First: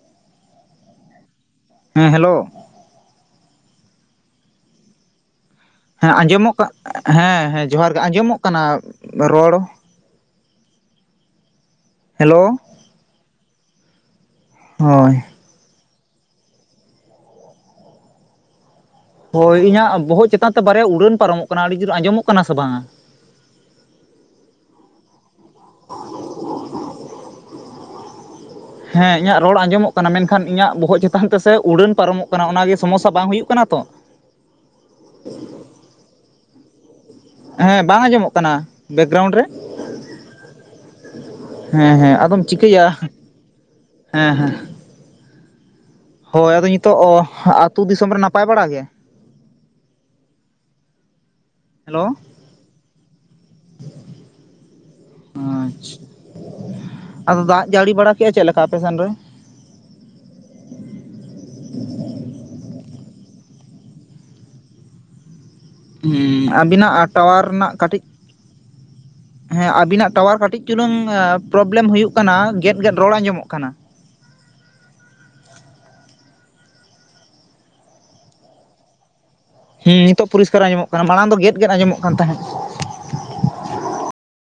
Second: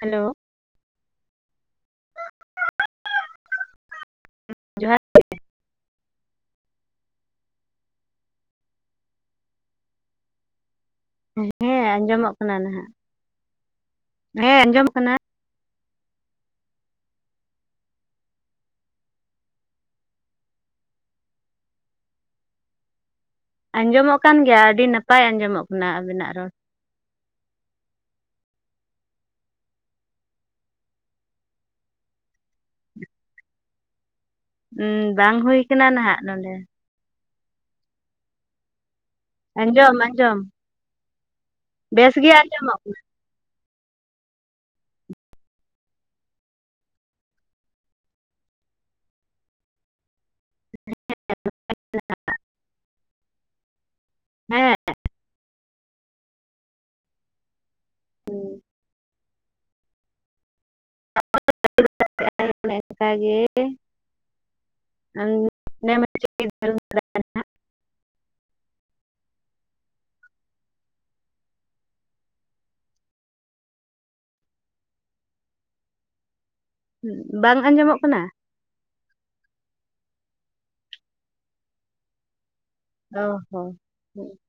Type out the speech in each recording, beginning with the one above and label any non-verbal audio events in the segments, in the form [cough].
Hello ᱦᱮᱸ hello [unintelligible] ᱡᱚᱦᱟᱨ ᱜᱮ ᱦᱮᱸ ᱟᱸᱡᱚᱢᱚᱜ, ᱦᱮᱸ ᱦᱮᱸ ᱡᱚᱦᱟᱨ ᱜᱮ, ᱟᱸᱡᱚᱢᱚᱜ ᱠᱟᱱᱟ ᱨᱚᱲ? ᱦᱮᱸ ᱟᱸᱡᱚᱢᱚᱜ ᱠᱟᱱᱟ ᱦᱮᱞᱳ ᱱᱟᱦᱟᱜ᱾ ᱦᱮᱸ ᱟᱸᱡᱚᱢ ᱟᱠᱟᱱᱟ᱾ ᱦᱳᱭ ᱦᱳᱭ ᱤᱧᱟᱹᱜ ᱵᱚᱦᱚᱜ ᱪᱮᱛᱟᱱ ᱛᱮ ᱵᱟᱨᱭᱟ ᱩᱰᱟᱹᱱ ᱯᱟᱨᱚᱢᱚᱜ ᱠᱟᱱᱟ ᱟᱹᱰᱤ ᱡᱳᱨ ᱟᱸᱡᱚᱢᱚᱜ ᱠᱟᱱᱟ ᱥᱮ ᱵᱟᱝᱟ? ᱟᱸᱡᱚᱢᱚᱜ ᱠᱟᱱ ᱜᱮᱭᱟ ᱟᱹᱰᱤ ᱱᱟᱯᱟᱭ ᱟᱸᱡᱚᱢᱚᱜ ᱠᱟᱱᱟ ᱟᱵᱤᱱᱟᱜ ᱨᱚᱲ᱾ ᱦᱮᱸ ᱤᱧᱟᱹᱜ ᱨᱚᱲ ᱟᱸᱡᱚᱢᱚᱜ ᱠᱟᱱᱟ ᱢᱮᱱᱠᱷᱟᱱ ᱤᱧᱟᱹᱜ ᱵᱚᱦᱚᱜ ᱪᱮᱛᱟᱱ ᱛᱮᱥᱮ ᱩᱰᱟᱹᱱ ᱯᱟᱨᱚᱢᱚᱜ ᱠᱟᱱᱟ ᱚᱱᱟᱜᱮ ᱥᱚᱢᱚᱥᱥᱟ ᱵᱟᱝ ᱦᱩᱭᱩᱜ ᱠᱟᱱᱟ ᱛᱚ? ᱩᱸᱻ ᱵᱟᱝ ᱦᱩᱭ ᱟᱠᱟᱱᱟ ᱱᱟᱦᱟᱜ ᱱᱚᱰᱮ᱾ ᱦᱮᱸ ᱵᱟᱝ ᱟᱸᱡᱚᱢᱚᱜ ᱠᱟᱱᱟ᱾ ᱵᱮᱠᱜᱨᱟᱣᱩᱱᱰ ᱨᱮ ᱟᱸᱡᱚᱢ ᱟᱸᱡᱚᱢ ᱦᱮᱸ ᱵᱮᱥ ᱦᱮᱸ ᱜᱮ ᱟᱫᱚᱢ ᱟᱸᱡᱚᱢᱚᱜ ᱪᱤᱠᱟᱹᱭᱟ ᱠᱟᱱᱟ ᱦᱮᱸ ᱦᱮᱸ ᱦᱳᱭ ᱟᱫᱚ ᱱᱤᱛᱚᱜ ᱟᱹᱛᱩ ᱫᱤᱥᱚᱢ ᱨᱮ ᱱᱟᱯᱟᱭ ᱵᱟᱲᱟ ᱜᱮ [unintelligible] ᱦᱮᱞᱳ ᱦᱮᱸ ᱟᱪᱪᱷᱟ ᱟᱫᱚ ᱫᱟᱜ ᱡᱟᱹᱲᱤ ᱵᱟᱲᱟ ᱠᱮᱫᱼᱟᱭ ᱪᱮᱫᱞᱮᱠᱟ ᱟᱯᱮ ᱥᱮᱱ ᱨᱮ [unintelligible] [unintelligible] ᱦᱢ ᱟᱵᱤᱱᱟᱜ ᱴᱟᱣᱟᱨ ᱨᱮᱱᱟᱜ ᱠᱟᱹᱴᱤᱡ [inaudible] ᱦᱮᱸ ᱟᱵᱤᱱᱟᱜ ᱴᱟᱣᱟᱨ ᱠᱟᱹᱴᱤᱡ ᱪᱩᱞᱩᱝ ᱯᱨᱚᱵᱽᱞᱮᱢ ᱦᱩᱭᱩᱜ ᱠᱟᱱᱟ ᱜᱮᱫ ᱜᱮᱫ ᱨᱚᱲ ᱟᱸᱡᱚᱢᱚᱜ ᱠᱟᱱᱟ ᱾ ᱵᱟᱝ ᱟᱸᱡᱚᱢᱚᱜ ᱠᱟᱱᱟ ᱾ ᱦᱮᱸ ᱱᱤᱛᱚᱜ ᱯᱚᱨᱤᱥᱠᱟᱨ ᱟᱸᱚᱢᱚᱜ ᱠᱟᱱᱟ ᱢᱟᱲᱟᱝ ᱫᱚ ᱜᱮᱫᱜᱮᱫ ᱟᱸᱡᱚᱢᱚᱜ ᱠᱟᱱ ᱛᱟᱦᱮᱸᱫ ᱾ [unintelligible]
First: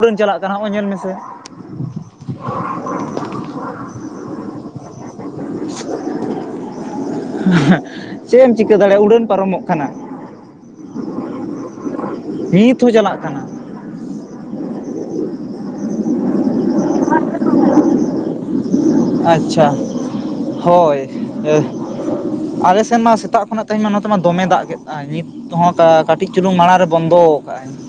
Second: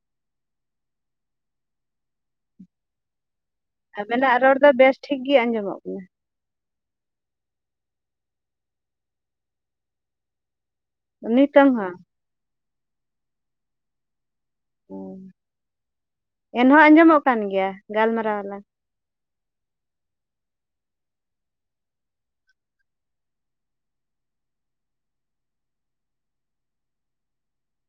ᱩᱰᱟᱹᱱ ᱪᱟᱞᱟᱜ ᱠᱟᱱᱟ ᱦᱚᱸᱜᱼᱚᱭ ᱧᱮᱞ ᱢᱮᱥᱮ ᱾ ᱟᱵᱤᱱᱟᱜ ᱨᱚᱲ ᱫᱚ ᱵᱮᱥ ᱴᱷᱤᱠ ᱜᱮ ᱟᱸᱡᱚᱢᱚᱜ ᱠᱟᱱᱟ ᱾ ᱪᱮᱫ ᱮᱢ ᱪᱤᱠᱟᱹ ᱫᱟᱲᱮᱭᱟᱜᱼᱟ ᱩᱰᱟᱹᱱ ᱯᱟᱨᱚᱢᱚᱜ ᱠᱟᱱᱟ ᱾ ᱱᱤᱛᱚᱜ ᱦᱚᱸ᱾ ᱱᱤᱛ ᱦᱚᱸ ᱪᱟᱞᱟᱜ ᱠᱟᱱᱟ ᱾ ᱮᱱᱦᱚᱸ ᱟᱸᱡᱚᱢᱚᱜ ᱠᱟᱱ ᱜᱮᱭᱟ ᱜᱟᱞᱢᱟᱨᱟ ᱟᱞᱟᱝ ᱾ ᱟᱪᱪᱷᱟ ᱦᱳᱭ ᱾ ᱟᱞᱮ ᱥᱮᱱ ᱢᱟ ᱥᱮᱛᱟᱜ ᱠᱷᱚᱱᱟᱜ ᱛᱮᱦᱮᱧ ᱢᱟ ᱱᱚᱛᱮ ᱢᱟ ᱫᱚᱢᱮ ᱫᱟᱜ ᱠᱮᱫ ᱟᱭ ᱱᱤᱛ ᱾ ᱦᱚᱸ ᱠᱟᱹᱴᱤᱡ ᱪᱩᱞᱩᱝ ᱢᱟᱲᱟᱝ ᱨᱮ ᱵᱚᱱᱫᱚ ᱠᱟᱜᱼ ᱟᱭ ᱾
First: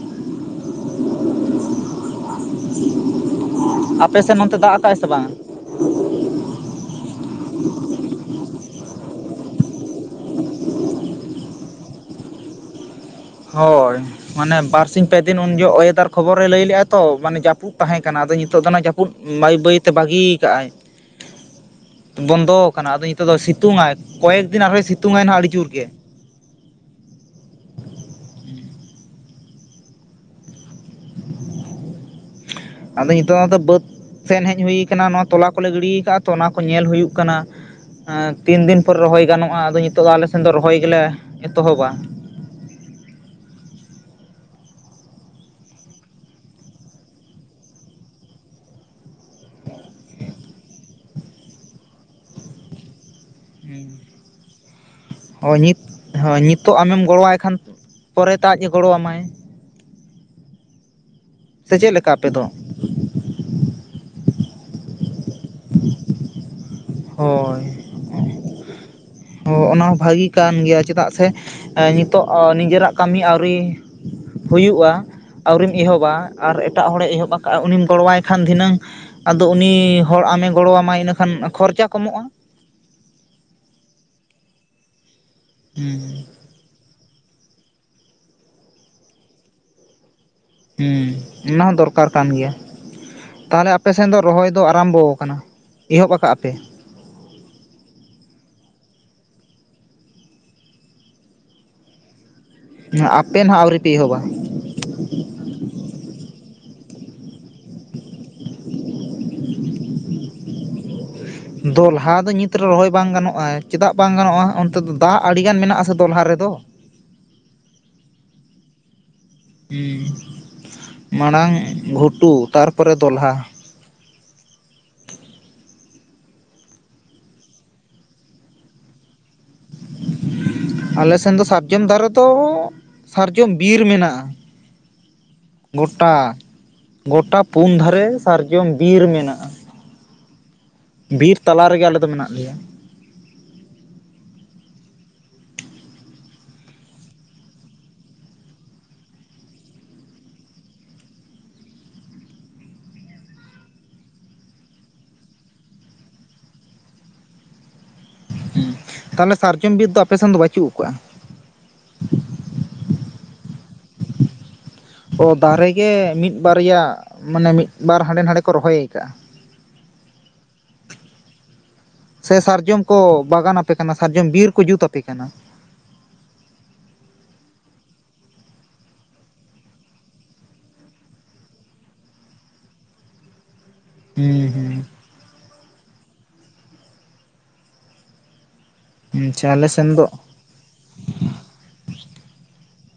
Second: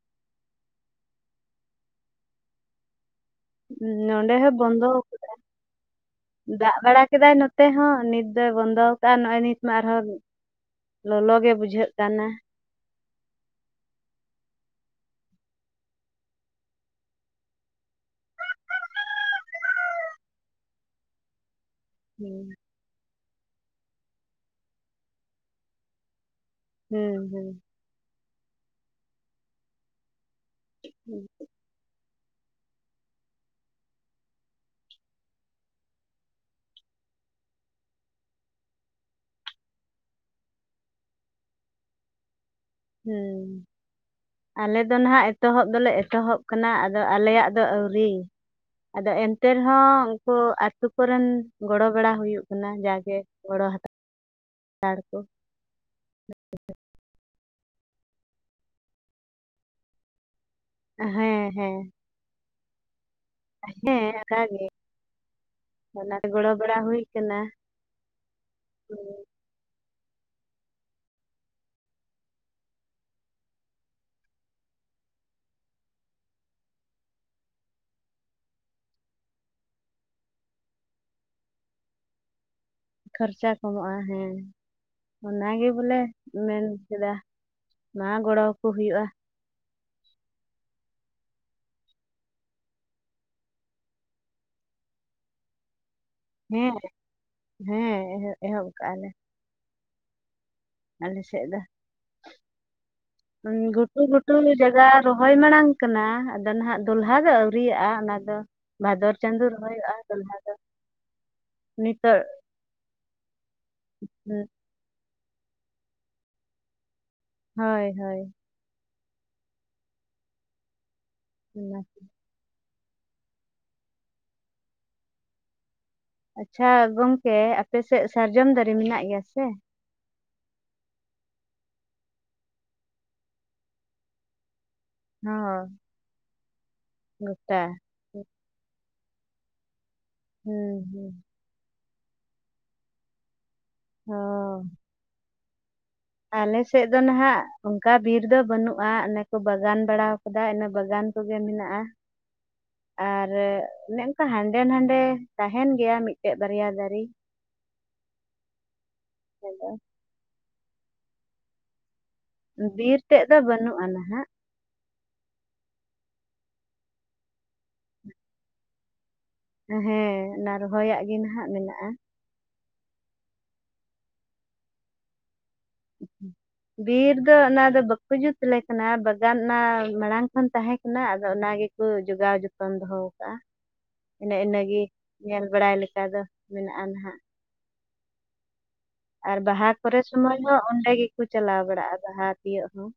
ᱦᱩᱸ ᱟᱯᱮ ᱱᱚᱸᱰᱮ ᱥᱮᱫ ᱚᱱᱛᱮ ᱦᱚᱸ ᱫᱟᱜ ᱵᱚᱱᱫᱚ ᱟᱠᱟᱜᱼᱟᱭ ᱥᱮ ᱵᱟᱝ ᱟᱠᱟᱫᱟᱭ ᱾ ᱫᱟᱜ ᱵᱟᱲᱟ ᱠᱮᱫᱟᱭ ᱱᱚᱛᱮ ᱦᱚᱸ ᱱᱤᱛ ᱫᱚᱭ ᱵᱚᱱᱫᱚ ᱾ ᱱᱚᱜ ᱼᱚᱭ ᱱᱤᱛ ᱢᱟ ᱟᱨᱦᱚᱸ ᱞᱚᱞᱚ ᱜᱮ ᱵᱩᱡᱷᱟᱹᱜ ᱠᱟᱱᱟ ᱾ ᱦᱳᱭ᱾ ᱢᱟᱱᱮ ᱵᱟᱨᱥᱤᱧ ᱯᱮ ᱫᱤᱱ ᱩᱱ ᱡᱚ ᱚᱭᱮᱫᱟᱨ ᱠᱷᱚᱵᱚᱨᱮᱭ ᱞᱟᱹᱭ ᱞᱮᱜᱼᱟ ᱛᱚ ᱢᱟᱱᱮ ᱡᱟᱹᱯᱩᱫ ᱛᱟᱦᱮᱸ ᱠᱟᱱᱟ ᱟᱫᱚ ᱱᱤᱛᱚᱜ ᱫᱚ ᱡᱟᱹᱯᱩᱫ ᱾ ᱯᱩᱫ ᱵᱟᱹᱭ ᱵᱟᱹᱭ ᱛᱮ ᱵᱟᱹᱜᱤ ᱠᱟᱫᱟᱭ ᱾ [inaudible] ᱵᱚᱱᱫᱚ ᱟᱠᱟᱱᱟ ᱟᱫᱚ ᱱᱤᱛᱚᱜ ᱫᱚ ᱥᱤᱛᱩᱝ ᱟᱭ ᱠᱚᱭᱮᱠ ᱫᱤᱱ ᱟᱨᱦᱚᱸ ᱥᱤᱛᱩᱝ ᱟᱭ ᱱᱟᱦᱟᱜ ᱟᱹᱰᱤ ᱡᱳᱨ ᱜᱮ ᱾ ᱦᱩᱸ ᱦᱩᱸ ᱾᱾ [unintelligible] ᱟᱫᱚ ᱱᱤᱛᱚᱜ ᱢᱟᱛᱚ ᱵᱟᱹᱫᱽ᱾ ᱥᱮᱱ ᱦᱮᱡ ᱦᱩᱭ ᱟᱠᱟᱱᱟ ᱱᱚᱣᱟ ᱛᱚᱞᱟ ᱠᱚᱞᱮ ᱜᱤᱲᱤ ᱠᱟᱜᱼᱟ ᱛᱚ ᱚᱱᱟ ᱠᱚ ᱧᱮᱞ ᱦᱩᱭᱩᱜ ᱠᱟᱱᱟ ᱾ ᱛᱤᱱ ᱫᱤᱱ ᱯᱚᱨ ᱨᱚᱦᱚᱭ ᱜᱟᱱᱚᱜᱼᱟ ᱟᱫᱚ ᱱᱤᱛᱚᱜ ᱫᱚ ᱟᱞᱮᱥᱮᱱ ᱫᱚ ᱨᱚᱦᱚᱭ ᱜᱮᱞᱮ ᱮᱛᱚᱦᱚᱵᱟ ᱾ ᱦᱩᱸ ᱾ ᱟᱞᱮ ᱫᱚ ᱱᱟᱦᱟᱜ ᱮᱛᱚᱦᱚᱵ ᱫᱚᱞᱮ ᱮᱛᱚᱦᱚᱵ ᱠᱟᱱᱟ ᱟᱫᱚ ᱟᱞᱮᱭᱟᱜ ᱫᱚ ᱟᱹᱣᱨᱤ ᱾ ᱟᱫᱚ ᱮᱱᱛᱮ ᱨᱮᱦᱚᱸ ᱩᱱᱠᱩ ᱟᱛᱳ ᱠᱚᱨᱮᱱ ᱜᱚᱲᱚ ᱵᱟᱲᱟ ᱦᱩᱭᱩᱜ ᱠᱟᱱᱟ ᱡᱟᱜᱮ ᱾ ᱜᱚᱲᱚ ᱦᱟᱛᱟᱲ ᱟᱨ ᱠᱚ ᱾ ᱦᱳᱭ ᱱᱤᱛ ᱦᱳᱭ ᱱᱤᱛᱚᱜ ᱟᱢᱮᱢ ᱜᱚᱲᱚᱣᱟᱭ ᱠᱷᱟᱱ ᱯᱚᱨᱮᱛᱮ ᱟᱡ ᱮ ᱜᱚᱲᱚᱣᱟᱢᱟᱭ ᱾ ᱦᱮᱸ ᱾ ᱥᱮ ᱪᱮᱫ ᱞᱮᱠᱟ ᱟᱯᱮ ᱫᱚ ᱾ ᱦᱮᱸ ᱚᱱᱠᱟ ᱜᱮ ᱦᱳᱞᱟ ᱨᱮ ᱜᱚᱲᱚ ᱵᱟᱲᱟ ᱦᱩᱭ ᱾ ᱦᱳᱭ ᱚᱱᱟ ᱦᱚ ᱵᱷᱟᱹᱜᱤ ᱠᱟᱱ ᱜᱮᱭᱟ ᱪᱮᱫᱟᱜ ᱥᱮ ᱾ ᱮ ᱱᱤᱛᱚᱜ ᱱᱤᱡᱮᱨᱟᱜ ᱠᱟᱹᱢᱤ ᱟᱹᱣᱨᱤ ᱦᱩᱭᱩᱜᱼᱟ ᱾ ᱟᱹᱣᱨᱤᱢ ᱮᱦᱚᱵᱟ ᱟᱨ ᱮᱴᱟᱜ ᱦᱚᱲᱮ ᱮᱦᱚᱵ ᱟᱠᱟᱫᱼᱟ ᱩᱱᱤᱢ ᱜᱚᱲᱚᱣᱟᱭ ᱠᱷᱟᱱ ᱫᱷᱤᱱᱟᱹᱝ ᱾ ᱟᱫᱚ ᱩᱱᱤ ᱦᱚᱲ ᱟᱢᱮ ᱜᱚᱲᱚ ᱟᱢᱟᱭ ᱤᱱᱟᱹᱠᱷᱟᱱ ᱠᱷᱚᱨᱪᱟ ᱠᱚᱢᱚᱜᱼᱟ ᱾ ᱠᱷᱚᱨᱪᱟ ᱠᱚᱢᱚᱜᱼᱟ ᱦᱮᱸ ᱚᱱᱟᱜᱮ ᱵᱚᱞᱮ ᱦᱮᱸ ᱢᱮᱱ ᱠᱮᱫᱟ ᱾ ᱢᱟ ᱜᱚᱲᱚ ᱟᱠᱚ ᱦᱩᱭᱩᱜᱼᱟ ᱾ ᱦᱮᱸ ᱚᱱᱟ ᱦᱚᱸ ᱫᱚᱨᱠᱟᱨ ᱠᱟᱱ ᱜᱮᱭᱟ ᱾ ᱛᱟᱦᱚᱞᱮ ᱟᱯᱮᱥᱱ ᱫᱚ ᱨᱚᱦᱚᱭ ᱫᱚ ᱟᱨᱟᱢᱵᱚ ᱟᱠᱟᱱᱟ ᱮᱦᱚᱵ ᱟᱠᱟ ᱯᱮ ᱾ ᱦᱮᱸ ᱦᱮᱸ ᱮᱦᱚᱵ ᱠᱟᱜᱼᱟ ᱞᱮ ᱾ ᱟᱞᱮ ᱥᱮᱫ ᱟᱯᱮ ᱫᱚ ᱱᱟᱦᱟᱜ ᱟᱹᱣᱨᱤ ᱯᱮ ᱜᱷᱩᱴᱩ ᱮᱦᱚᱵᱟ ᱜᱷᱩᱴᱩ ᱡᱟᱭᱜᱟ ᱾ ᱨᱚᱦᱚᱭ ᱢᱟᱲᱟᱝ ᱠᱟᱱᱟ ᱟᱫᱚ ᱱᱟᱦᱟᱜ ᱫᱚᱞᱦᱟ ᱫᱚ ᱟᱣᱨᱟᱜᱼᱟ ᱚᱱᱟ ᱫᱚ ᱾ ᱵᱷᱟᱫᱚᱨ ᱪᱟᱸᱫᱳ ᱨᱚᱦᱚᱭᱼᱟ ᱫᱚᱞᱦᱟ ᱫᱚ ᱾ ᱫᱚᱞᱦᱟ ᱫᱚ ᱱᱤᱛᱨᱮ ᱨᱚᱦᱚᱭ ᱵᱟᱝ ᱜᱟᱱᱚᱜ-ᱟ ᱪᱮᱫᱟᱜ ᱵᱟᱝ ᱜᱟᱱᱚᱜ-ᱟ ᱛᱮᱫᱚ ᱫᱚ ᱫᱟᱜ ᱟᱹᱰᱤᱜᱟᱱ ᱢᱮᱱᱟᱜ ᱟᱥᱮ ᱫᱚᱞᱦᱟ ᱨᱮᱫᱚ ᱦᱳᱭ ᱦᱳᱭ ᱦᱩᱸ ᱢᱟᱲᱟᱝ ᱚᱱᱟ᱾ ᱜᱷᱩᱴᱩ ᱛᱟᱨᱯᱚᱨᱮ ᱫᱚᱞᱦᱟ ᱟᱪᱪᱷᱟ ᱜᱚᱝᱠᱮ ᱟᱯᱮ ᱥᱮᱫ ᱥᱟᱨᱡᱚᱢ ᱫᱟᱨᱮ ᱢᱮᱱᱟᱜ ᱜᱮᱭᱟ ᱥᱮ ᱟᱞᱮ ᱥᱮᱱ ᱫᱚ ᱥᱟᱨᱡᱚᱢ ᱫᱟᱨᱮ ᱫᱚ ᱥᱟᱨᱡᱚᱢ ᱵᱤᱨ ᱢᱮᱱᱟᱜ-ᱟ ᱦᱚ ᱜᱚᱴᱟ ᱜᱚᱴᱟ ᱯᱩᱱ ᱫᱷᱟᱨᱮ ᱥᱟᱨᱡᱚᱢ ᱵᱤᱨ ᱢᱮᱱᱟᱜ-ᱟ ᱦᱩᱸ ᱦᱩᱸ ᱛᱟᱞᱟ ᱨᱮᱜᱮ ᱟᱞᱮ ᱫᱚ ᱢᱮᱱᱟᱜ ᱞᱮᱭᱟ ᱚᱻ ᱟᱞᱮ ᱥᱮᱫ ᱫᱚ ᱱᱟᱦᱟᱜ ᱚᱝᱠᱟ ᱵᱤᱨ ᱫᱚ ᱵᱟᱹᱱᱩᱜ-ᱟ, ᱚᱱᱮ ᱠᱚ ᱵᱟᱜᱟᱱ ᱵᱟᱲᱟᱣ ᱠᱟᱫᱟ ᱤᱱᱟᱹ ᱵᱟᱜᱟᱱ ᱠᱚᱜᱮ ᱢᱮᱱᱟᱜ-ᱟ ᱟᱨ ᱚᱱᱮ ᱚᱝᱠᱟ ᱦᱟᱸᱰᱮ ᱱᱟᱰᱮ ᱛᱟᱦᱮᱱ ᱜᱮᱭᱟ ᱢᱤᱜᱴᱮᱡ ᱵᱟᱨᱭᱟ ᱫᱟᱨᱤ ᱛᱟᱦᱚᱞᱮ ᱟᱫᱚ ᱥᱟᱨᱡᱚᱢ ᱵᱤᱨ ᱫᱚ ᱟᱯᱮᱥᱱ ᱫᱚ ᱵᱟᱹᱪᱩᱜ ᱠᱟᱜ-ᱟ ᱵᱤᱨ ᱛᱮᱫ ᱫᱚ ᱵᱟᱹᱱᱩᱜ-ᱟ ᱱᱟᱦᱟᱜ ᱚ ᱫᱟᱨᱮ ᱜᱮ ᱢᱤᱫ ᱵᱟᱨᱭᱟ ᱢᱟᱱᱮ ᱢᱤᱫ ᱵᱟᱨ ᱦᱟᱸᱰᱮ ᱱᱟᱰᱮ ᱠᱚ ᱨᱚᱦᱚᱭ ᱠᱟᱜ-ᱟ ᱦᱮᱸ ᱚᱱᱟ ᱨᱚᱦᱚᱭᱟᱜ ᱜᱮ ᱱᱟᱦᱟᱜ ᱢᱮᱱᱟᱜ-ᱟ ᱥᱮ ᱥᱟᱨᱡᱚᱢ ᱠᱚ ᱵᱟᱜᱟᱱ ᱟᱯᱮ ᱠᱟᱱᱟ ᱥᱟᱨᱡᱚᱢ ᱵᱤᱨ ᱠᱚ ᱡᱩᱛ ᱟᱯᱮ ᱠᱟᱱᱟ [inaudible] ᱵᱤᱨ ᱫᱚ ᱚᱱᱟ ᱫᱚ ᱵᱟᱠᱚ ᱡᱩᱛ ᱟᱞᱮ ᱠᱟᱱᱟ ᱵᱟᱜᱟᱱ ᱚᱱᱟ ᱢᱟᱲᱟᱝ ᱠᱷᱚᱱ ᱛᱟᱦᱮᱸ ᱠᱟᱱᱟ ᱟᱫᱚ ᱚᱱᱟ ᱜᱮ ᱠᱚ ᱡᱚᱜᱟᱣ ᱡᱚᱛᱚᱱ ᱫᱚᱦᱚ ᱠᱟᱜ-ᱟ ᱮᱱᱮ ᱤᱱᱟᱹᱜᱤ ᱦᱩᱸ ᱧᱮᱞ ᱵᱟᱲᱟᱭ ᱞᱮᱠᱟ ᱫᱚ ᱢᱮᱱᱟᱜ-ᱟ ᱱᱟᱦᱟᱜ ᱦᱩᱸ ᱟᱨ ᱟᱪᱪᱷᱟ ᱟᱞᱮ ᱵᱟᱦᱟ ᱥᱮᱱ ᱠᱚᱨᱮ ᱫᱚ ᱥᱩᱢᱚᱭ ᱦᱚᱸ ᱚᱸᱰᱮ ᱜᱮᱠᱚ ᱪᱟᱞᱟᱣ ᱵᱟᱲᱟᱜ ᱵᱟᱦᱟ ᱛᱤᱭᱳᱜ ᱦᱚᱸ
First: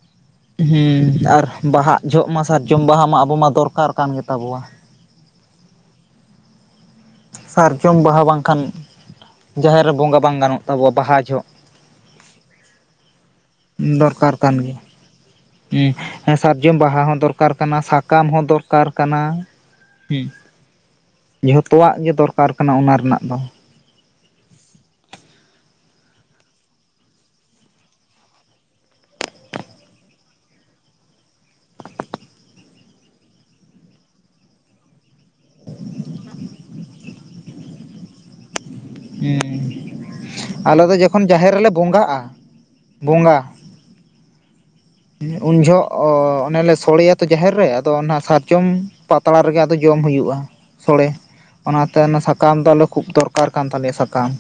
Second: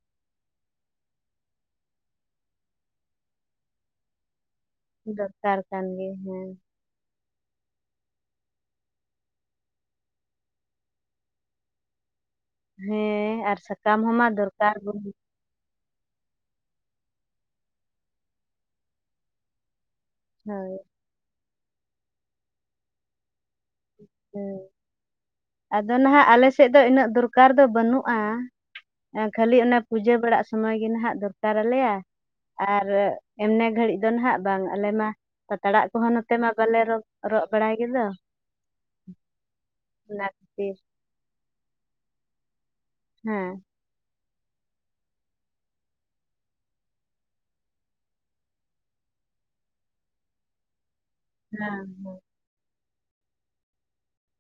ᱦᱩᱸ ᱟᱨ ᱵᱟᱦᱟᱜ ᱡᱷᱚᱜ ᱢᱟ ᱥᱟᱨᱡᱚᱢ ᱵᱟᱦᱟ ᱢᱟ ᱟᱵᱚ ᱢᱟ ᱫᱚᱨᱠᱟᱨ ᱠᱟᱱ ᱜᱮᱛᱟ ᱵᱚᱣᱟ ᱫᱚᱨᱠᱟᱨ ᱠᱟᱱ ᱜᱮ ᱦᱮᱸ ᱥᱟᱨᱡᱚᱢ ᱵᱟᱦᱟ ᱵᱟᱝᱠᱷᱟᱱ ᱡᱟᱦᱮᱨ ᱨᱮ ᱵᱚᱸᱜᱟ ᱵᱟᱝ ᱜᱟᱱᱚᱜ ᱛᱟᱵᱚᱣᱟ ᱵᱟᱦᱟ ᱡᱷᱚᱜ ᱦᱮᱸ ᱟᱨ ᱥᱟᱠᱟᱢ ᱦᱚᱸᱢᱟ ᱫᱚᱨᱠᱟᱨ ᱠᱟᱱ ᱫᱚᱨᱠᱟᱨ ᱜᱮᱭᱟ ᱵᱚᱱ ᱦᱩᱸ ᱮᱸ ᱥᱟᱨᱡᱚᱢ ᱵᱟᱦᱟ ᱦᱚᱸ ᱫᱚᱨᱠᱟᱨ ᱠᱟᱱᱟ ᱥᱟᱠᱟᱢ ᱦᱚᱸ ᱫᱚᱨᱠᱟᱨ ᱠᱟᱱᱟ ᱦᱩᱸ ᱦᱳᱭ ᱡᱷᱚᱛᱚᱣᱟᱜ ᱜᱮ ᱫᱚᱨᱠᱟᱨ ᱠᱟᱱᱟ ᱚᱱᱟ ᱨᱮᱱᱟᱜ ᱫᱚ ᱦᱩᱸ ᱟᱫᱚ ᱱᱟᱦᱟᱜ ᱟᱞᱮ ᱥᱮᱫ ᱫᱚ ᱤᱱᱟᱹᱜ ᱫᱚᱨᱠᱟᱨ ᱫᱚ ᱵᱟᱹᱱᱩᱜ-ᱟ ᱠᱷᱟᱹᱞᱤ ᱚᱱᱟ ᱯᱩᱡᱟᱹ ᱵᱟᱲᱟᱟᱜ ᱥᱚᱢᱚᱭ ᱜᱮ ᱦᱟᱜ ᱫᱚᱨᱠᱟᱨ ᱟᱞᱮᱭᱟ ᱟᱨ ᱮᱢᱱᱮ ᱜᱷᱟᱹᱲᱤᱡ ᱫᱚ ᱱᱟᱦᱟᱜ ᱵᱟᱝ ᱟᱞᱮ ᱢᱟ ᱯᱟᱛᱲᱟᱜ ᱠᱚᱦᱚᱸ ᱱᱚᱛᱮ ᱢᱟ ᱵᱟᱞᱮ ᱨᱚᱜ ᱵᱟᱲᱟᱭ ᱜᱮᱫᱚ ᱦᱩᱸ ᱚᱱᱟ ᱠᱷᱟᱹᱛᱤᱨ ᱟᱞᱮ ᱫᱚ ᱡᱚᱠᱷᱚᱱ ᱡᱟᱦᱮᱨ ᱨᱮᱞᱮ ᱵᱚᱸᱜᱟᱜ-ᱟ ᱵᱚᱸᱜᱟ ᱦᱮᱸ ᱩᱱ ᱡᱷᱚᱜ ᱚᱱᱮᱞᱮ ᱥᱳᱲᱮᱭᱟ ᱛᱚ ᱡᱟᱦᱮᱨ ᱨᱮ ᱟᱫᱚ ᱚᱱᱟ ᱥᱟᱨᱡᱚᱢ ᱯᱟᱛᱲᱟ ᱨᱮᱜᱮ ᱟᱫᱚ ᱡᱚᱢ ᱦᱩᱭᱩᱜ-ᱟ ᱥᱳᱲᱮ ᱦᱮᱸ ᱚᱱᱟᱛᱮ ᱚᱱᱟ ᱥᱟᱠᱟᱢ ᱫᱚ ᱟᱞᱮ ᱠᱷᱩᱵ ᱫᱚᱨᱠᱟᱨ ᱠᱟᱱ ᱛᱟᱞᱮᱭᱟ ᱥᱟᱠᱟᱢ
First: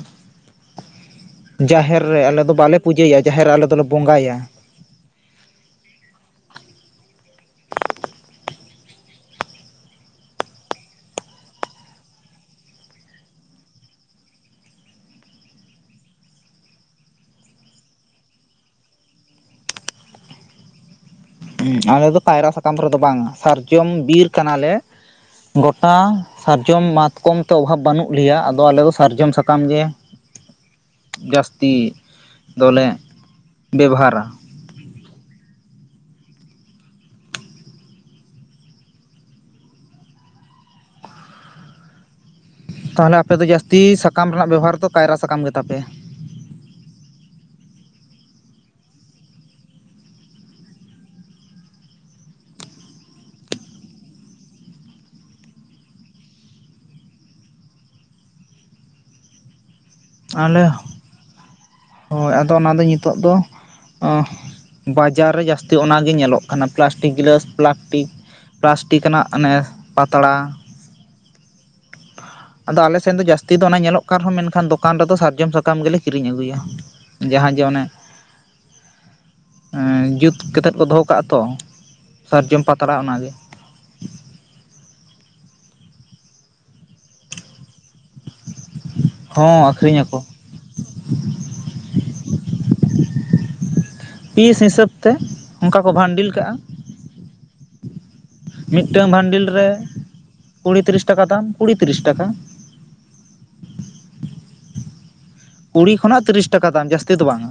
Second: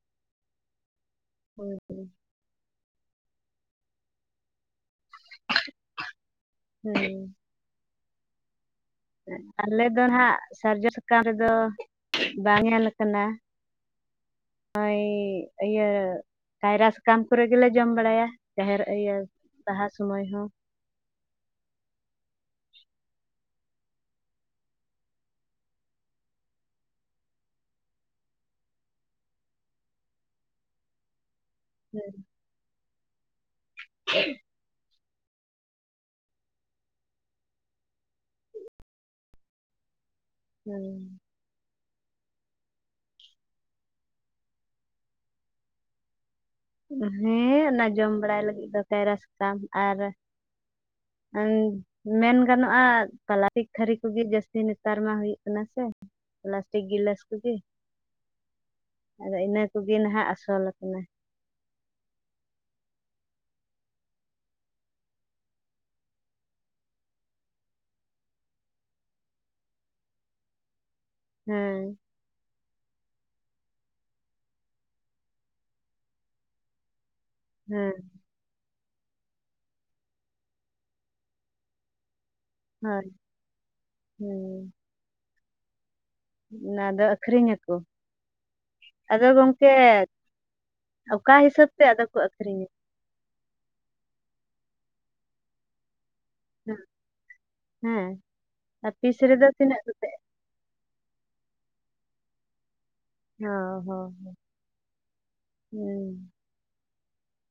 ᱦᱳᱭ ᱡᱟᱦᱮᱨ ᱨᱮ ᱟᱞᱮ ᱫᱚ ᱵᱟᱞᱮ ᱯᱩᱡᱟᱹᱭᱟ ᱡᱟᱦᱮᱨ ᱨᱮ ᱟᱞᱮ ᱫᱚᱞᱮ ᱵᱚᱸᱜᱟᱭᱟ ᱦᱳᱭ ᱟᱞᱮ ᱫᱚ ᱱᱟᱜ ᱥᱟᱨᱡᱚᱢ ᱥᱟᱠᱟᱢ ᱨᱮᱫᱚ ᱵᱟᱝ ᱧᱮᱞ ᱠᱟᱱᱟ ᱚᱭ ᱤᱭᱟᱹ ᱠᱟᱭᱨᱟ ᱥᱟᱠᱟᱢ ᱠᱚᱨᱮ ᱜᱮᱞᱮ ᱡᱚᱢ ᱵᱟᱲᱟᱭᱟ ᱡᱟᱦᱮᱨ ᱤᱭᱟᱹ ᱵᱟᱦᱟ ᱥᱩᱢᱚᱭ ᱦᱚᱸ ᱩᱸᱜ ᱟᱞᱮ ᱫᱚ ᱠᱟᱭᱨᱟ ᱥᱟᱠᱟᱢ ᱨᱮᱫᱚ ᱵᱟᱝ ᱥᱟᱨᱡᱚᱢ ᱵᱤᱨ ᱠᱟᱱᱟᱞᱮ ᱜᱚᱴᱟ ᱥᱟᱨᱡᱚᱢ ᱢᱟᱛᱠᱚᱢ ᱛᱮ ᱚᱵᱷᱟᱵᱽ ᱵᱟᱹᱱᱩᱜ ᱞᱮᱭᱟ ᱟᱫᱚ ᱟᱞᱮ ᱫᱚ ᱥᱟᱨᱡᱚᱢ ᱥᱟᱠᱟᱢ ᱜᱮ [inaudible] ᱡᱟᱥᱛᱤ ᱦᱮᱸ ᱫᱚᱞᱮ ᱵᱮᱵᱷᱟᱨᱟ ᱦᱩᱸ ᱛᱟᱦᱚᱞᱮ ᱟᱯᱮ ᱫᱚ ᱡᱟᱹᱥᱛᱤ ᱥᱟᱠᱟᱢ ᱨᱮᱱᱟᱜ ᱵᱮᱵᱽᱦᱟᱨ ᱫᱚ ᱠᱟᱭᱨᱟ ᱥᱟᱠᱟᱢ ᱜᱮᱛᱟᱯᱮ ᱦᱮᱸ ᱚᱱᱟ ᱡᱚᱢ ᱵᱟᱲᱟᱭ ᱞᱟᱹᱜᱤᱫ ᱫᱚᱠᱟᱭᱨᱟ ᱥᱟᱠᱟᱢ ᱟᱨ ᱢᱮᱱ ᱜᱟᱱᱚᱜᱼᱟ ᱯᱞᱟᱥᱴᱤᱠ ᱛᱷᱟᱹᱨᱤ ᱠᱚᱜᱮ ᱡᱟᱹᱥᱛᱤ ᱱᱮᱛᱟᱨ ᱢᱟ ᱦᱩᱭᱩᱜ ᱠᱟᱱᱟ ᱥᱮ᱾ ᱯᱞᱟᱥᱴᱤᱠ ᱜᱞᱟᱹᱥ ᱠᱚᱜᱮ ᱟᱫᱚ ᱤᱱᱟᱹ ᱠᱚᱜᱮ ᱱᱟᱦᱟᱜ ᱟᱥᱚᱞ ᱟᱞᱮ ᱠᱟᱱᱟ ᱦᱳᱭ ᱟᱫᱚ ᱚᱱᱟᱫᱚ ᱱᱤᱛᱚᱜ ᱫᱚ ᱟᱸ ᱵᱟᱡᱟᱨ ᱨᱮ ᱡᱟᱹᱥᱛᱤ ᱚᱱᱟ ᱜᱮ ᱧᱮᱞᱚᱜ ᱠᱟᱱᱟ ᱯᱞᱟᱥᱴᱤᱠ ᱜᱞᱟᱥ ᱯᱞᱟᱥᱴᱤᱠ ᱯᱞᱟᱥᱴᱤᱠ ᱟᱱᱟᱜ ᱚᱱᱮ ᱯᱟᱛᱲᱟ ᱦᱮᱸ ᱟᱫᱚ ᱟᱞᱮ ᱥᱮᱱ ᱫᱚ ᱡᱟᱹᱥᱛᱤ ᱫᱚ ᱚᱱᱟ ᱧᱮᱞᱚᱜ ᱠᱟᱱ ᱨᱮᱦᱚᱸ ᱢᱮᱱᱠᱷᱟᱱ ᱫᱚ ᱫᱚᱠᱟᱱ ᱨᱮᱫᱚ ᱥᱟᱨᱡᱚᱢ ᱥᱟᱠᱟᱢ ᱜᱮᱞᱮ ᱠᱤᱨᱤᱧ ᱟᱹᱜᱩᱭᱟ ᱡᱟᱦᱟᱸ ᱡᱮ ᱚᱱᱮ ᱦᱮᱸ ᱡᱩᱛ ᱠᱛᱮᱫ ᱠᱚ ᱫᱚᱦᱚ ᱠᱟᱜᱼᱟ ᱛᱚ ᱥᱟᱨᱡᱚᱢ ᱯᱟᱛᱲᱟ ᱚᱱᱟᱜᱮ ᱦᱩᱸ ᱚᱱᱟᱫᱚ ᱟᱹᱠᱷᱨᱤᱧ ᱟᱠᱚ, ᱟᱫᱚ ᱦᱚᱸ ᱜᱚᱝᱠᱮ ᱟᱹᱠᱷᱨᱤᱧᱟᱠᱚ ᱚᱠᱟ ᱦᱤᱥᱟᱹᱵ ᱛᱮ ᱟᱫᱚ ᱠᱚ ᱟᱹᱷᱨᱤᱧᱮᱫ ᱯᱤᱥ ᱦᱤᱥᱟᱹᱵᱛᱮ ᱚᱱᱠᱟ ᱠᱚ ᱵᱷᱟᱱᱰᱤᱞ ᱠᱟᱜᱼᱟ᱾ ᱦᱮᱸ ᱟᱨ ᱢᱤᱫᱴᱟᱝ ᱯᱤᱥ ᱵᱷᱟᱱᱰᱤᱞ ᱨᱮᱫᱚ ᱨᱮ ᱛᱤᱱᱟᱹᱜ ᱠᱟᱛᱮᱫ ᱠᱩᱲᱤ ᱛᱤᱨᱤᱥ ᱴᱟᱠᱟ ᱫᱟᱢ ᱠᱩᱲᱤ ᱛᱤᱨᱤᱥ ᱴᱟᱠᱟ ᱦᱚᱸ ᱦᱚᱸ ᱦᱚ ᱠᱩᱲᱤ ᱠᱷᱚᱱᱟᱜ ᱛᱤᱨᱤᱥ ᱴᱟᱠᱟ ᱫᱟᱢ ᱡᱟᱹᱥᱛᱤ ᱫᱚ ᱵᱟᱝ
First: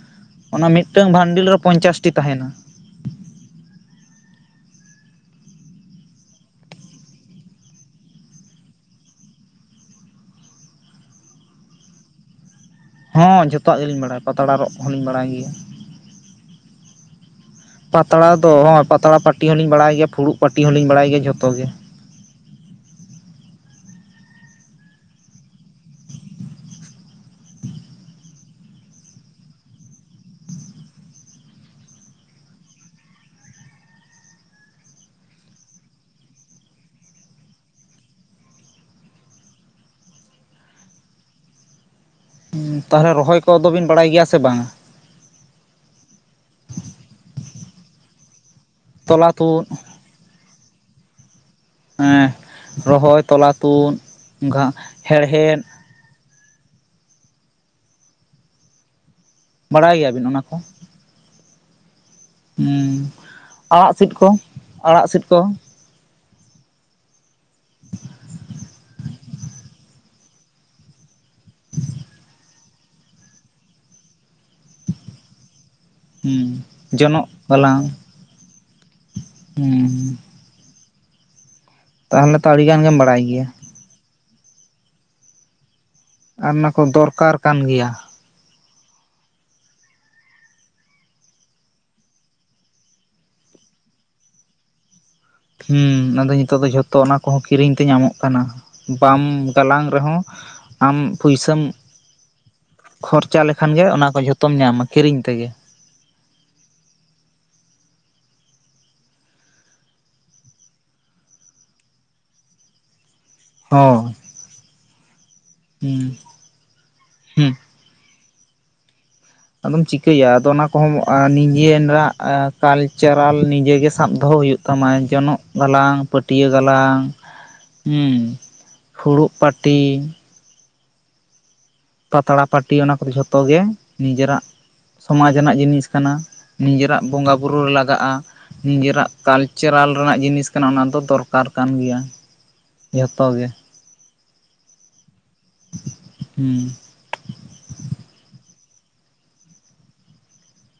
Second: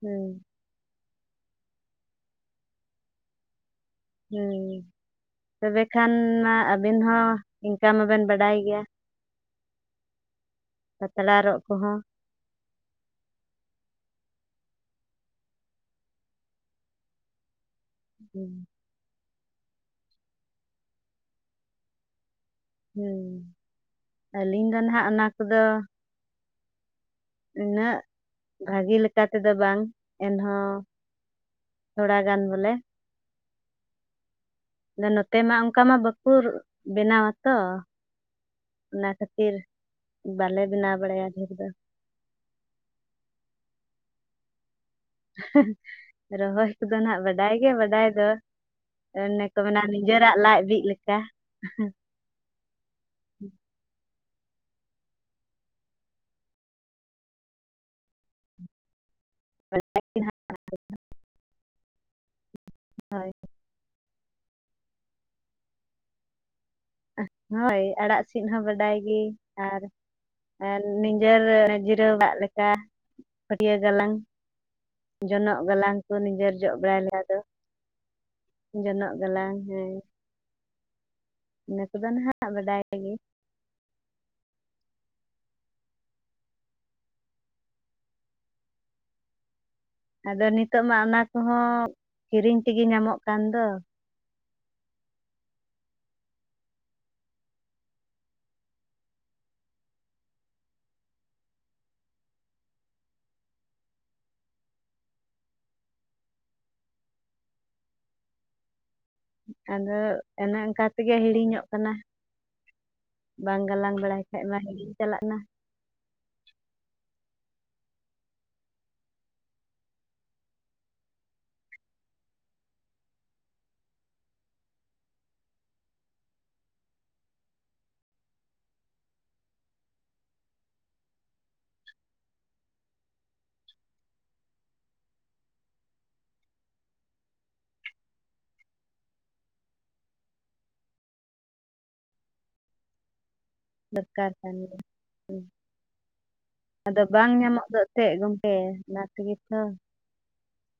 ᱦᱩᱸ ᱚᱱᱟ ᱢᱤᱫᱴᱟᱝ ᱵᱷᱟᱱᱰᱮᱞ ᱨᱮ ᱯᱚᱧᱪᱟᱥᱴᱤ ᱛᱟᱦᱮᱱᱟ ᱦᱩᱸ ᱛᱚᱵᱮ ᱠᱷᱟᱱ ᱢᱟ ᱟᱵᱤᱱ ᱦᱚᱸ ᱤᱱᱠᱟ ᱢᱟᱵᱮᱱ ᱵᱟᱰᱟᱭ ᱜᱮᱭᱟ ᱯᱟᱛᱲᱟ ᱨᱚᱜ ᱠᱚᱦᱚᱸ ᱦᱚᱸ ᱡᱚᱛᱚᱣᱟᱜ ᱜᱮᱞᱤᱧ ᱵᱟᱲᱟᱭᱟ ᱯᱟᱛᱲᱟ ᱨᱚᱜ ᱦᱚᱸᱞᱤᱧ ᱵᱟᱲᱟᱭ ᱜᱮᱭᱟ ᱯᱟᱛᱲᱟ ᱫᱚ ᱦᱩᱸ ᱦᱭ ᱯᱟᱛᱲᱟ ᱯᱟᱟᱹᱴᱤ ᱦᱚᱸᱞᱤᱧ ᱵᱟᱲᱟᱭ ᱜᱮᱭᱟ ᱯᱷᱩᱲᱩᱜ ᱯᱟᱟᱹᱴᱤ ᱦᱚᱞᱤᱧ ᱵᱟᱲᱟᱭ ᱜᱮᱭᱟ ᱡᱷᱚᱛᱚ ᱜᱮ᱾ ᱦᱮᱸ ᱟᱹᱞᱤᱧ ᱫᱚ ᱱᱟᱦᱟᱜ ᱚᱱᱟ ᱠᱚᱫᱚ ᱩᱱᱟᱹᱜ ᱵᱷᱟᱹᱜᱤ ᱞᱮᱠᱟ ᱛᱮᱫᱚ ᱵᱟᱝ ᱮᱱᱦᱚᱸ ᱛᱷᱚᱲᱟ ᱜᱟᱱ ᱵᱚᱞᱮ ᱟᱫᱚ ᱱᱚᱛᱮ ᱢᱟ ᱚᱱᱠᱟ ᱢᱟ ᱵᱟᱠᱚ ᱨᱚ ᱵᱮᱱᱟᱣᱟ ᱛᱚ ᱚᱱᱟ ᱠᱷᱟᱹᱛᱤᱨ ᱵᱟᱞᱮ ᱵᱮᱱᱟᱣ ᱵᱟᱲᱟᱭᱟ ᱰᱷᱮᱨ ᱫᱚ ᱛᱟᱦᱚᱞᱮ ᱨᱚᱦᱚᱭ ᱠᱚ ᱟᱫᱚᱚᱵᱤᱱ ᱵᱟᱲᱟᱭ ᱜᱮᱭᱟ ᱥᱮ ᱵᱟᱝᱟ? ᱨᱚᱦᱚᱭ ᱠᱚᱫᱚ ᱱᱟᱜ ᱵᱟᱰᱟᱭ ᱜᱮ ᱵᱟᱰᱟᱭ ᱫᱚ ᱛᱚᱞᱟ ᱚᱱᱮ ᱠᱚ ᱛᱩᱫ ᱢᱮᱱᱟ ᱱᱤᱡᱚᱨᱟᱜ ᱞᱟᱡ ᱵᱤᱜ ᱞᱮᱠᱟ ᱨᱚᱦᱚᱭ ᱛᱚᱞᱟ ᱛᱩᱫ ᱜᱷᱟ ᱦᱮᱲᱦᱮᱫ ᱵᱟᱲᱟᱭ ᱜᱮᱭᱟᱵᱤᱱ ᱚᱱᱟ ᱠᱚ ᱦᱩᱸ ᱟᱲᱟᱜ ᱥᱤᱫ ᱠᱚ ᱟᱲᱟᱜ ᱥᱤᱫ ᱠᱚ [unintelligible] ᱦᱳᱭ ᱟᱲᱟᱜ ᱥᱤᱫ ᱦᱚᱸ ᱵᱟᱰᱟᱭ ᱜᱮ ᱟᱨ ᱱᱤᱡᱮᱨ ᱡᱤᱨᱟᱹᱣᱟᱜ ᱞᱮᱠᱟ ᱠᱟ ᱯᱷᱟᱹᱴᱭᱟᱹ ᱜᱟᱞᱟᱝ ᱡᱚᱱᱚᱜ ᱜᱟᱞᱟᱝ ᱱᱤᱡᱮᱨ ᱦᱩᱸ ᱡᱚᱜ ᱵᱟᱲᱟᱭ ᱞᱮ ᱡᱚᱱᱚᱜ ᱟᱫᱚ ᱜᱟᱞᱟᱝ ᱡᱚᱱᱚᱜ ᱜᱟᱞᱟᱝ ᱦᱩᱸ ᱦᱮᱸ ᱤᱱᱟᱹ ᱠᱚᱫᱚ ᱛᱟᱦᱚᱞᱮ ᱛᱚ ᱱᱟᱦᱟᱜ ᱟᱹᱰᱤ ᱜᱟᱱ ᱵᱟᱰᱟᱭ ᱜᱮᱢ ᱜᱮ ᱵᱟᱲᱟᱭ ᱜᱮᱭᱟ᱾ ᱟᱨ ᱚᱱᱟᱠᱚ ᱫᱚᱨᱠᱟᱨ ᱠᱟᱱ ᱜᱮᱭᱟ᱾ ᱟᱫᱚ ᱱᱤᱛᱚᱜ ᱢᱟ ᱚᱱᱟ ᱠᱚᱦᱚᱸ ᱠᱤᱨᱤᱧ ᱛᱮᱜᱮ ᱧᱟᱢᱚᱜ ᱠᱟᱱ ᱫᱚ ᱦᱩᱸ ᱟᱫᱚ ᱱᱤᱛᱚᱜ ᱫᱚ ᱡᱷᱚᱛᱚ ᱚᱱᱟ ᱠᱚᱦᱚᱸ ᱠᱤᱨᱤᱧ ᱛᱮ ᱧᱟᱢᱚᱜ ᱠᱟᱱᱟ ᱵᱟᱢ ᱜᱟᱞᱟᱝ ᱨᱮᱦᱚᱸ ᱟᱢ ᱯᱩᱭᱥᱟᱹᱢ ᱠᱷᱚᱨᱪᱟ ᱞᱮᱠᱷᱟᱱ ᱜᱮ ᱚᱱᱟ ᱠᱚ ᱡᱷᱚᱛᱚᱢ ᱧᱟᱢᱟ ᱠᱤᱨᱤᱧ ᱛᱮᱜᱮ᱾ ᱟᱫᱚ ᱚᱱᱮ ᱚᱱᱠᱟ ᱛᱮᱜᱮ ᱦᱤᱲᱤᱧᱚᱜ ᱠᱟᱱᱟ ᱵᱟᱝ ᱜᱟᱞᱟᱝ ᱦᱚᱸ ᱵᱟᱲᱟᱭ [unintelligible] ᱠᱷᱟᱭᱟ ᱢᱟ ᱦᱤᱲᱤᱧ ᱪᱟᱞᱟᱜ ᱠᱟᱱᱟ᱾ ᱦᱩᱸ ᱦᱩᱸ ᱟᱫᱚᱢ ᱪᱤᱠᱟᱹᱭᱟ ᱟᱫᱚ ᱚᱱᱟ ᱠᱚᱦᱚᱢ ᱱᱤᱡᱮ ᱨᱮᱱᱟᱜ ᱠᱟᱞᱪᱟᱨᱟᱞ ᱱᱤᱡᱮ ᱜᱮ ᱥᱟᱵ ᱫᱚᱦᱚ ᱦᱩᱭᱩᱜ ᱛᱟᱢᱟᱹ᱾ ᱛᱟᱢᱟᱭ ᱡᱚᱱᱚᱜ ᱜᱟᱞᱟᱝ ᱯᱟᱹᱴᱭᱟᱹ ᱜᱟᱞᱟᱝ ᱦᱩ ᱯᱷᱩᱲᱩᱜ ᱯᱟᱹᱴᱤ ᱯᱟᱛᱲᱟ ᱯᱟᱹᱴᱤ ᱚᱱᱟ ᱠᱚᱫᱚ ᱡᱷᱚᱛᱚ ᱜᱮ ᱱᱤᱡᱮᱨᱟᱜ ᱥᱚᱢᱟᱡᱽ ᱨᱮᱱᱟᱜ ᱡᱤᱱᱤᱥ ᱠᱟᱱᱟ ᱱᱤᱡᱮᱨᱟᱜ ᱵᱚᱸᱜᱟ ᱵᱩᱨᱩ ᱨᱮ ᱞᱟᱜᱟᱜᱼᱟ ᱾ ᱱᱤᱡᱮᱨᱟᱜ ᱠᱟᱞᱪᱟᱨᱟᱞ ᱨᱮᱱᱟᱜ ᱡᱤᱱᱤᱥ ᱠᱟᱱᱟ ᱚᱱᱟ ᱫᱚ ᱫᱚᱨᱠᱟᱨ ᱠᱟᱱ ᱜᱮᱭᱟ ᱾ ᱡᱚᱛᱚ ᱜᱮ᱾ ᱫᱚᱨᱠᱟᱨ ᱠᱟᱱᱜᱮᱭᱟ [inaudible] ᱦᱩᱸ ᱟᱫᱚ ᱵᱟᱝ ᱧᱟᱢᱚᱜ ᱫᱚ ᱮᱱᱛᱮ ᱜᱚᱢᱠᱮ ᱚᱱᱟ ᱛᱮᱜᱮ ᱛᱚ᱾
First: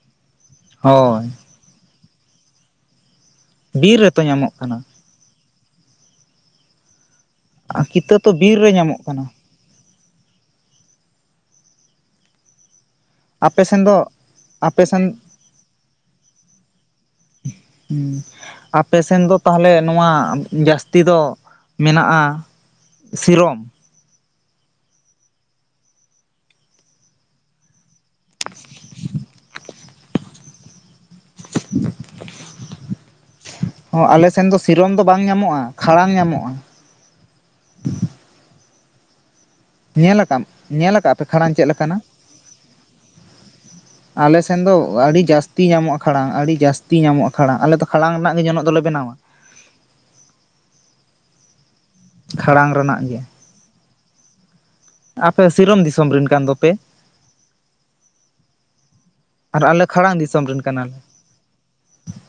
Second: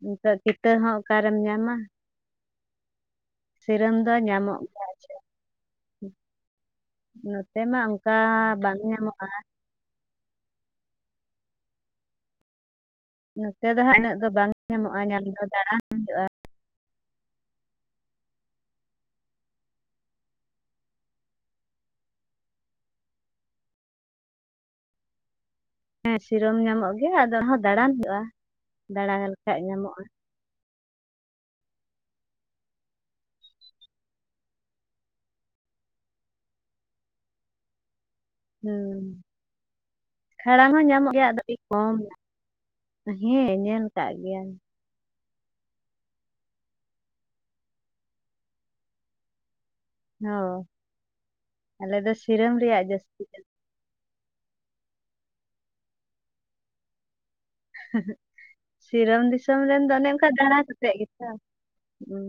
ᱱᱤᱛᱚᱜ ᱠᱤᱛᱟᱹ ᱦᱚᱸ ᱦᱳᱭ ᱚᱠᱟᱨᱮᱢ ᱧᱟᱢᱟ᱾ ᱥᱤᱨᱟᱹᱢ ᱵᱤᱨ ᱫᱚ ᱨᱮᱛᱚ ᱧᱟᱢᱚᱜ ᱠᱟᱱᱟ ᱜᱮᱭᱟ ᱪᱮ [inaudible] ᱱᱚᱛᱮ ᱢᱟ ᱚᱱᱠᱟ ᱠᱤᱛᱟᱹ ᱛᱚ ᱵᱤᱨ ᱨᱮ ᱵᱟᱝ ᱧᱟᱢᱚᱜ ᱠᱟᱱᱟ ᱧᱟᱢᱚᱜᱼᱟ᱾ ᱟᱯᱮ ᱱᱚᱛᱮ ᱫᱚ ᱥᱮᱱ ᱦᱟᱜ ᱤᱱᱟᱹᱜ ᱫᱚ ᱵᱟᱝ ᱟᱯᱮ ᱧᱟᱢᱚᱜᱼᱟ ᱥᱮᱱ ᱧᱟᱢ ᱫᱚ ᱫᱟᱲᱟᱱ ᱦᱩᱭᱩᱜᱼᱟ᱾ ᱦᱩᱸ ᱟᱯᱮᱥᱮᱱ ᱫᱚ ᱛᱟᱦᱞᱮ ᱱᱚᱣᱟ ᱡᱟᱹᱥᱛᱤ ᱫᱚ ᱢᱮᱱᱟᱜᱼᱟ ᱾ ᱥᱤᱨᱚᱢ? ᱦᱮᱸ ᱥᱤᱨᱚᱢ ᱧᱟᱢᱚᱜ ᱜᱮᱭᱟ ᱟᱫᱚ ᱚᱱᱟᱦᱚᱸ ᱫᱟᱲᱟᱱ ᱦᱩᱭᱩᱜᱼᱟ ᱫᱟᱬᱟ ᱞᱮᱠᱷᱟᱡ ᱧᱟᱢᱚᱜᱼᱟ ᱾ [inaudible] ᱦᱚ ᱟᱞᱮ ᱥᱮᱱ ᱫᱚ ᱥᱤᱨᱚᱢ ᱫᱚ ᱵᱟᱝ ᱧᱟᱢᱚᱜᱼᱟ, ᱠᱷᱟᱲᱟᱝ ᱧᱟᱢᱚᱜᱼᱟ ᱾ ᱦᱩᱸ ᱧᱮᱞᱟᱠᱟᱢ ᱠᱷᱟᱲᱟᱝ ᱦᱚᱸ ᱧᱟᱢᱚᱜ ᱧᱮᱞᱟᱠᱟᱜᱼᱟ ᱯᱮ ᱜᱮᱭᱟ ᱟᱫᱚ ᱠᱷᱟᱲᱟᱝ ᱟᱹᱰᱤ ᱪᱮᱫ ᱠᱚᱢ ᱞᱮᱠᱟᱱᱟ? ᱦᱮᱸ ᱧᱮᱞ ᱠᱟᱜ ᱟᱞᱮ ᱜᱮᱭᱟ ᱥᱮᱱ ᱫᱚ ᱟᱹᱰᱤ ᱡᱟᱥ ᱛᱤ ᱧᱟᱢᱚᱜᱼᱟ ᱠᱷᱟᱲᱟᱝ ᱟᱹᱲᱤ ᱡᱟᱹᱥᱛᱤ ᱧᱟᱢᱚᱜᱼᱟ ᱠᱷᱟᱲᱟᱝ ᱟᱞᱮᱫᱚ ᱠᱷᱟᱲᱟᱝ ᱨᱮᱱᱟᱝ ᱜᱮ ᱡᱚᱱᱚᱜ ᱫᱚᱞᱮ ᱵᱮᱱᱟᱣᱟ ᱾ ᱦᱚ ᱟᱞᱮ ᱫᱚ ᱥᱤᱨᱚᱢ ᱠᱷᱟᱲᱟᱝ ᱨᱮᱭᱟᱜ ᱨᱮᱱᱟᱜ ᱜᱮ ᱡᱟᱹᱥᱛᱤ ᱞᱮ ᱟᱯᱮ ᱥᱤᱨᱚᱢ ᱫᱤᱥᱚᱢ ᱨᱮᱱ ᱠᱟᱱ ᱫᱚᱯᱮ? ᱥᱤᱨᱚᱢ ᱫᱤᱥᱚᱢ ᱟᱨ ᱨᱮᱱ ᱟᱞᱮ ᱫᱚ ᱚᱱᱮ ᱠᱷᱟᱲᱟᱝ ᱚᱱᱠᱟ ᱫᱤᱥᱚᱢ ᱫᱟᱬᱟ ᱨᱮᱱ ᱠᱟᱱᱟᱞᱮ ᱠᱟᱛᱮᱜ ᱜᱮᱛᱚ᱾ ᱦᱩᱸ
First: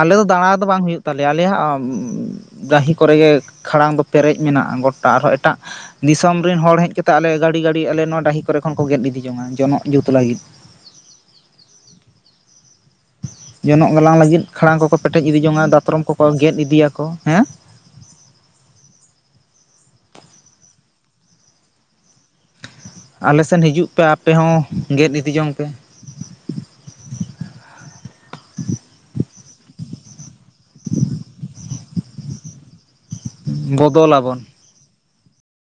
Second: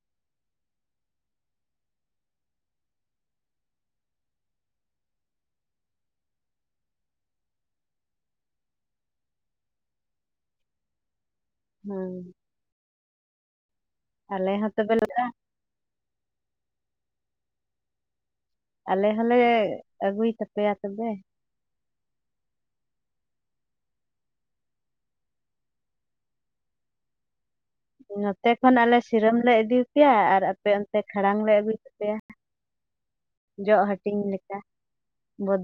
ᱟᱞᱮ ᱫᱚ ᱫᱟᱬᱟ ᱫᱚ ᱵᱟᱝ ᱦᱩᱭᱩᱜ ᱛᱟᱞᱮᱭᱟ ᱟᱞᱮᱭᱟᱜ [unintelligible] ᱫᱟᱸᱦᱤ ᱠᱚᱨᱮᱜᱮ ᱠᱷᱟᱲᱟᱝ ᱫᱚ ᱯᱮᱨᱮᱡ ᱢᱮᱱᱟᱜᱼᱟ ᱜᱚᱴᱟ ᱟᱨᱦᱚᱸ ᱮᱴᱟᱜ ᱫᱤᱥᱚᱢ ᱨᱤᱱ ᱦᱚᱲ ᱦᱮᱸᱡ ᱠᱟᱛᱮ ᱟᱞᱮ ᱜᱟᱲᱤ ᱜᱟᱲᱤ ᱟᱞᱮ ᱱᱚᱣᱟ ᱰᱟᱹᱦᱤ ᱠᱚᱨᱮ ᱠᱷᱚᱱ ᱠᱚ ᱜᱮᱫ ᱤᱫᱤ ᱡᱚᱝᱟ ᱡᱚᱱᱚᱜ ᱡᱩᱛ ᱞᱟᱹᱜᱤᱫ ᱾ ᱦᱮᱸ ᱡᱚᱱᱚᱜ ᱜᱟᱞᱟᱝ ᱞᱟᱹᱜᱤᱫ ᱟᱞᱮ ᱦᱚᱸ ᱠᱷᱟᱲᱟᱝ ᱛᱚᱵᱮ ᱠᱚᱠᱚ ᱯᱮᱴᱮᱡ ᱤᱫᱤ ᱡᱚᱝᱼᱟ ᱫᱟᱛᱨᱚᱢ ᱠᱚᱠᱚ ᱜᱮᱫ ᱤᱫᱤᱭᱟᱠᱚ, ᱦᱮᱸ? ᱟᱞᱮ ᱦᱚᱞᱮ ᱟᱹᱜᱩᱭ ᱛᱟᱯᱮᱭᱟ ᱛᱚᱵᱮ ᱾ ᱟᱞᱮᱥᱮᱱ ᱦᱤᱡᱩᱜ ᱯᱮ ᱟᱯᱮ ᱦᱚᱸ ᱜᱮᱫ ᱤᱫᱤ ᱡᱚᱝ ᱯᱮ ᱾ ᱱᱚᱛᱮ ᱠᱷᱚᱱ ᱟᱞᱮ ᱥᱤᱨᱚᱢ ᱞᱮ ᱤᱫᱤᱣᱟᱯᱮᱭᱟ ᱟᱨ ᱟᱯᱮ ᱚᱱᱛᱮ ᱠᱷᱟᱲᱟᱝ ᱞᱮ ᱟᱜᱩᱭ ᱛᱟᱯᱮᱭᱟ ᱾ ᱡᱚᱜ ᱵᱚᱫᱚᱞ ᱦᱟᱹᱴᱤᱧ ᱟᱵᱚᱱ ᱞᱮᱠᱟ, ᱵᱚᱫ